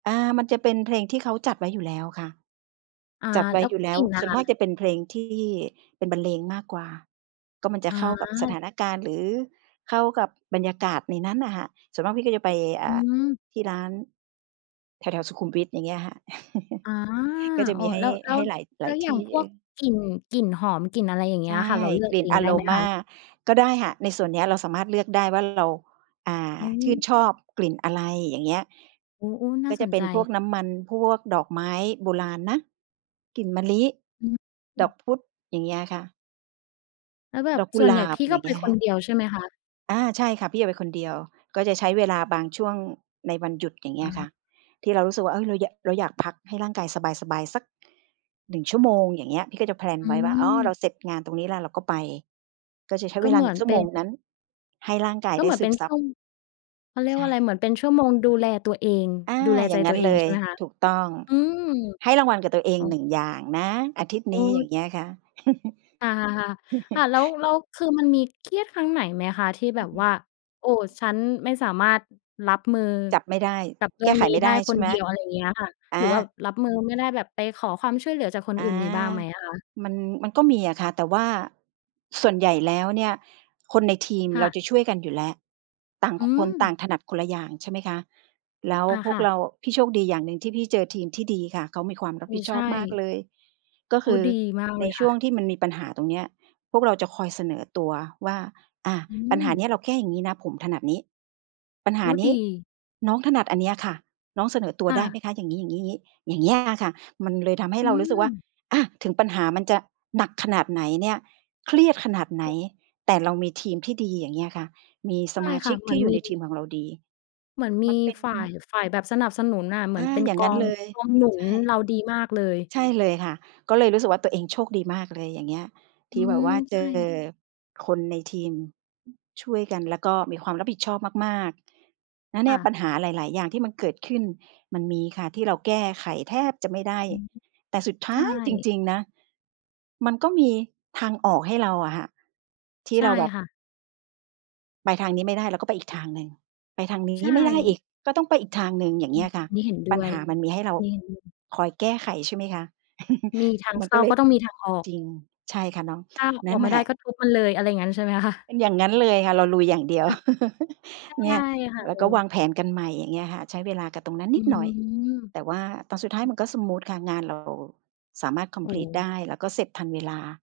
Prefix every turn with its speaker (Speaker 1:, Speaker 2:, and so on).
Speaker 1: อา มันจะเป็นเพลงที่เขาจัดไว้อยู่แล้วค่ะ
Speaker 2: อา
Speaker 1: จัดไว
Speaker 2: แ
Speaker 1: ้
Speaker 2: ล้ว
Speaker 1: อยู่แล้
Speaker 2: กล
Speaker 1: ว
Speaker 2: ิ่นล่
Speaker 1: ส
Speaker 2: ะ
Speaker 1: ่วน
Speaker 2: ค
Speaker 1: ม
Speaker 2: ะ?
Speaker 1: ากจะเป็นเพลงที่ เป็นบรรเลงมากกว่า ก็มันจะเข้ากับส
Speaker 2: อา
Speaker 1: ถานการณ์ หรือเข้ากับบรรยากาศในนั้นน่ะค่ะ ส่วนมากพี่ก็จะไป อ
Speaker 2: อ
Speaker 1: ่
Speaker 2: ื
Speaker 1: า
Speaker 2: ม
Speaker 1: ที่ร้าน แถว ๆ สุขุมวิท อย่างเงี้ยค่ะ
Speaker 2: อา
Speaker 1: ก็จะ
Speaker 2: อ
Speaker 1: ม
Speaker 2: ๋อ
Speaker 1: ีให้
Speaker 2: แล้ว แล้
Speaker 1: ให
Speaker 2: ว
Speaker 1: ้หลาย ห
Speaker 2: แ
Speaker 1: ล
Speaker 2: ล้
Speaker 1: าย
Speaker 2: วอ
Speaker 1: ท
Speaker 2: ย่า
Speaker 1: ี
Speaker 2: ง
Speaker 1: ่
Speaker 2: พ
Speaker 1: เอ
Speaker 2: วก
Speaker 1: อ
Speaker 2: กลิ่น กลิ่นหอม กลิ่นอะไรอย่างเง
Speaker 1: ใ
Speaker 2: ี้
Speaker 1: ช่
Speaker 2: ยอะค่ะ เราเลือ
Speaker 1: ก
Speaker 2: ก
Speaker 1: ลิ่
Speaker 2: เ
Speaker 1: น
Speaker 2: อง
Speaker 1: อ
Speaker 2: ได
Speaker 1: โ
Speaker 2: ้
Speaker 1: ร
Speaker 2: ไหม
Speaker 1: ม
Speaker 2: คะ?
Speaker 1: า ก็ได้ค่ะ ในส่วนนี้เราสามารถเลือกได้ว่า เรา อ่า
Speaker 2: อื
Speaker 1: ชื่นชอบ
Speaker 2: ม
Speaker 1: กลิ่นอะไร อย่างเงี้ย
Speaker 2: โอ้ ๆ น่
Speaker 1: ก็
Speaker 2: า
Speaker 1: จ
Speaker 2: ส
Speaker 1: ะ
Speaker 2: น
Speaker 1: เป็
Speaker 2: ใจ
Speaker 1: นพวกน้ำมัน พวกดอกไม้โบราณนะ กลิ่นมะลิ
Speaker 2: อ
Speaker 1: ด
Speaker 2: ื
Speaker 1: อ
Speaker 2: ม
Speaker 1: กพุด อย่างเงี้ยอะค่ะ
Speaker 2: แล้วแบ
Speaker 1: ด
Speaker 2: บ
Speaker 1: อกกุ
Speaker 2: ส่ว
Speaker 1: ห
Speaker 2: น
Speaker 1: ล
Speaker 2: ใหญ่
Speaker 1: า
Speaker 2: พ
Speaker 1: บ
Speaker 2: ี่
Speaker 1: อ
Speaker 2: ก
Speaker 1: ย่
Speaker 2: ็
Speaker 1: าง
Speaker 2: ไ
Speaker 1: เง
Speaker 2: ป
Speaker 1: ี้ย
Speaker 2: ค
Speaker 1: ค่
Speaker 2: น
Speaker 1: ะ
Speaker 2: เดียว ใช่ไหมคะ?
Speaker 1: อา ใช่ค่ะ พี่จะไปคนเดียว ก็จะใช้เวลาบางช่วงในวันหยุด อย่างเงี้
Speaker 2: อ
Speaker 1: ยค่
Speaker 2: า
Speaker 1: ะ ที่เรารู้สึกว่า เอ๊ย เรายะ เราอยากพักให้ร่างกายสบาย ๆ สัก 1 ชั่วโมง อย่างเงี้ย พี่ก็จะ แพลน
Speaker 2: อ
Speaker 1: ไว้ว่า "อ๋อ เรา
Speaker 2: ืม
Speaker 1: เสร็จงานตรงนี้แล้วเราก็ไป" ก็จะใช้
Speaker 2: ก
Speaker 1: เ
Speaker 2: ็
Speaker 1: วล
Speaker 2: เ
Speaker 1: า
Speaker 2: หม
Speaker 1: หน
Speaker 2: ื
Speaker 1: ึ
Speaker 2: อ
Speaker 1: ่ง
Speaker 2: น
Speaker 1: ชั่
Speaker 2: เ
Speaker 1: ว
Speaker 2: ป
Speaker 1: โ
Speaker 2: ็
Speaker 1: ม
Speaker 2: น
Speaker 1: ง
Speaker 2: ค่
Speaker 1: น
Speaker 2: ะ
Speaker 1: ั้น ให้ร่างกาย
Speaker 2: ก็
Speaker 1: ได
Speaker 2: เ
Speaker 1: ้
Speaker 2: หมือ
Speaker 1: ซ
Speaker 2: น
Speaker 1: ึ
Speaker 2: เป็
Speaker 1: ม
Speaker 2: น
Speaker 1: ซ
Speaker 2: ช
Speaker 1: ั
Speaker 2: ั
Speaker 1: บ
Speaker 2: ่ว เขาเรีย
Speaker 1: ใ
Speaker 2: ก
Speaker 1: ช
Speaker 2: ว่
Speaker 1: ่
Speaker 2: าอะไร
Speaker 1: ค่
Speaker 2: เ
Speaker 1: ะ
Speaker 2: หมือนเป็นชั่ว โมงดูแลตัวเอง
Speaker 1: อา
Speaker 2: ดูแล
Speaker 1: อ
Speaker 2: ใ
Speaker 1: ย่
Speaker 2: จ
Speaker 1: างง
Speaker 2: ต
Speaker 1: ั
Speaker 2: ั
Speaker 1: ้
Speaker 2: ว
Speaker 1: น
Speaker 2: เอ
Speaker 1: เล
Speaker 2: งใช
Speaker 1: ย
Speaker 2: ่ไหมคะ?
Speaker 1: ถูกต้อง
Speaker 2: อืม
Speaker 1: ให้รางวัลกับตัวเอ
Speaker 2: อ
Speaker 1: ง
Speaker 2: ๋อ
Speaker 1: 1 อย่างนะอาทิตย์
Speaker 2: โอ
Speaker 1: นี้
Speaker 2: ้
Speaker 1: อย่าง
Speaker 2: จ
Speaker 1: เงี้ยค่ะ
Speaker 2: อา ๆ ๆ ค่ะ แล้ว แล้ว คือมันมีเครียดครั้งไหนไหมคะที่แบบ
Speaker 1: อ
Speaker 2: ว่า
Speaker 1: ืม
Speaker 2: "โอ้ ฉันไม่สามารถรับมือ
Speaker 1: จับไม่ได้
Speaker 2: กับเร
Speaker 1: แ
Speaker 2: ื
Speaker 1: ก
Speaker 2: ่อ
Speaker 1: ้
Speaker 2: ง
Speaker 1: ไข
Speaker 2: นี้
Speaker 1: ไม่
Speaker 2: ได
Speaker 1: ได
Speaker 2: ้
Speaker 1: ้ใ
Speaker 2: ค
Speaker 1: ช่
Speaker 2: น
Speaker 1: ไหม?
Speaker 2: เดียว" อะไรอย่างเงี้ยค่ะ
Speaker 1: อ
Speaker 2: หรือว่า
Speaker 1: า
Speaker 2: รับมือ ไม่ได้แบบไปขอความช่วยเหลือจากคน
Speaker 1: อ
Speaker 2: อื
Speaker 1: า
Speaker 2: ่น มีบ้างไหมอะคะ?
Speaker 1: มัน มันก็มีอะค่ะ แต่ว่าส่วนใหญ่แล้วเนี่ย คนในทีม
Speaker 2: ค่
Speaker 1: เรา
Speaker 2: ะ
Speaker 1: จะช่วยกันอยู่แล้ว ต่าง
Speaker 2: อื
Speaker 1: คนต่
Speaker 2: ม
Speaker 1: างถนัดคนละอย่าง ใช่ไหมคะ แล้ว
Speaker 2: อา
Speaker 1: พ
Speaker 2: ค
Speaker 1: วก
Speaker 2: ่
Speaker 1: เร
Speaker 2: ะ
Speaker 1: า พี่โชคดีอย่างหนึ่งที่พี่เจอทีมที่ดีค่ะ เขามีความรับ
Speaker 2: อื
Speaker 1: ผิ
Speaker 2: อ
Speaker 1: ดช
Speaker 2: ใช
Speaker 1: อ
Speaker 2: ่
Speaker 1: บมากเลย ก็
Speaker 2: โ
Speaker 1: ค
Speaker 2: อ้
Speaker 1: ือ
Speaker 2: ดี มาก
Speaker 1: ใ
Speaker 2: เ
Speaker 1: น
Speaker 2: ลย
Speaker 1: ช
Speaker 2: ค
Speaker 1: ่
Speaker 2: ่
Speaker 1: ว
Speaker 2: ะ
Speaker 1: งที่มันมีปัญหาตรงเนี้ย พวกเราจะคอยเสนอตัวว่า "อา
Speaker 2: อื
Speaker 1: ปัญหาน
Speaker 2: ม
Speaker 1: ี้เราแค่อย่างงี้นะ ผมถนัดนี้ ปัญหา
Speaker 2: อุ๊ย
Speaker 1: นี
Speaker 2: ด
Speaker 1: ้
Speaker 2: ี
Speaker 1: น้องถนัดอันเนี้ยค่ะ น้องเสนอตัว
Speaker 2: ค่
Speaker 1: ได้
Speaker 2: ะ
Speaker 1: ไหมคะ?" อย่างงี้ ๆ ๆ อย่างเงี้ย อะค่ะ มันเลยทำให้
Speaker 2: อื
Speaker 1: เรารู้สึกว่า
Speaker 2: ม
Speaker 1: อา ถึงปัญหามันจะหนักขนาดไหนเนี่ย เครียดขนาดไหน
Speaker 2: แตะ
Speaker 1: แต่เรามีทีมที่ดี อย่างเงี้ยค่ะ มีส
Speaker 2: ใช่
Speaker 1: มา
Speaker 2: ค
Speaker 1: ช
Speaker 2: ่
Speaker 1: ิ
Speaker 2: ะ
Speaker 1: ก
Speaker 2: เห
Speaker 1: ท
Speaker 2: มื
Speaker 1: ี
Speaker 2: อ
Speaker 1: ่
Speaker 2: น
Speaker 1: อยู่
Speaker 2: มี
Speaker 1: ในทีมของเราดี
Speaker 2: เหมือนม
Speaker 1: มั
Speaker 2: ี
Speaker 1: น เป็น
Speaker 2: ฝ่าย ฝ่ายแบบสนับสนุนน่ะ เหมื
Speaker 1: อ
Speaker 2: อน
Speaker 1: า
Speaker 2: เป็น
Speaker 1: อย่าง
Speaker 2: ก
Speaker 1: งั
Speaker 2: อ
Speaker 1: ้น
Speaker 2: ง
Speaker 1: เลย
Speaker 2: กองหนุ
Speaker 1: ใ
Speaker 2: น
Speaker 1: ช่
Speaker 2: เรา ดีมากเลย
Speaker 1: ใช่เลยค่ะ ก็เลยรู้สึกว่าตัวเองโชคดีมากเลย อย่างเงี้ย ท
Speaker 2: อื
Speaker 1: ี่แบบ
Speaker 2: ม
Speaker 1: ว่าเ
Speaker 2: ใ
Speaker 1: จ
Speaker 2: ช
Speaker 1: อ
Speaker 2: ่
Speaker 1: คนในทีม ช่วยกัน แล้วก็มีความรับผิดชอบมาก ๆ แล้วเ
Speaker 2: ค
Speaker 1: นี่
Speaker 2: ่
Speaker 1: ยปั
Speaker 2: ะ
Speaker 1: ญหาหลาย ๆ อย่างที่มันเกิดขึ้น มันมีค่ะที่เราแก้ไขแทบจะไม่ได้
Speaker 2: อือ
Speaker 1: แต่สุดท
Speaker 2: ใช
Speaker 1: ้า
Speaker 2: ่
Speaker 1: ยจริง ๆ นะ มันก็มีทางออกให้เราอะค่ะ ที่
Speaker 2: ใช่
Speaker 1: เราแบบ
Speaker 2: ค่ะ
Speaker 1: ไปทางนี้ไม่ได้ เราก็ไปอีกทางหนึ่ง ไปทางนี
Speaker 2: ใช
Speaker 1: ้ไม่ได้อ
Speaker 2: ่
Speaker 1: ีก ก็ต้องไปอีกทางหนึ่ง อย่า
Speaker 2: อ
Speaker 1: งเ
Speaker 2: ื
Speaker 1: งี้
Speaker 2: อ
Speaker 1: ยค่ะ
Speaker 2: นี่เห็นด
Speaker 1: ปัญ
Speaker 2: ้ว
Speaker 1: ห
Speaker 2: ย
Speaker 1: ามันมีให้เรา
Speaker 2: นี่เห็นด้วย
Speaker 1: คอยแก้ไขใช่ไหมคะ
Speaker 2: มีทาง
Speaker 1: มั
Speaker 2: เ
Speaker 1: น
Speaker 2: ข
Speaker 1: ก
Speaker 2: ้
Speaker 1: ็
Speaker 2: า
Speaker 1: เลย
Speaker 2: ก็ต้องมีทางออก
Speaker 1: จริง ใช่ค่ะน้อง
Speaker 2: ถ้า
Speaker 1: น
Speaker 2: อ
Speaker 1: ั
Speaker 2: อ
Speaker 1: ่น
Speaker 2: ก
Speaker 1: แ
Speaker 2: ไม
Speaker 1: ห
Speaker 2: ่
Speaker 1: ล
Speaker 2: ได้
Speaker 1: ะ
Speaker 2: ก็ทุบมันเลย อะไรอย่างงั้นใช่ไหม คะ?
Speaker 1: เป็นอย่างงั้นเลยค่ะ เราลุยอย่างเดียว
Speaker 2: อ ใช่
Speaker 1: เนี่ย
Speaker 2: ค่ะ
Speaker 1: แล้
Speaker 2: โอ
Speaker 1: ว
Speaker 2: ้
Speaker 1: ก็วางแผนกันใหม่ อย่างเงี้ยค่ะ ใช้เวลากับตรงนั้นน
Speaker 2: อื
Speaker 1: ิดหน่อย
Speaker 2: ม
Speaker 1: แต่ว่าตอนสุดท้ายมันก็สมู
Speaker 2: อ
Speaker 1: ทค่ะ งานเรา สามารถ คอ
Speaker 2: โ
Speaker 1: ม
Speaker 2: อ
Speaker 1: พลีต ไ
Speaker 2: ้
Speaker 1: ด้ แล้วก็เสร็จทันเวลา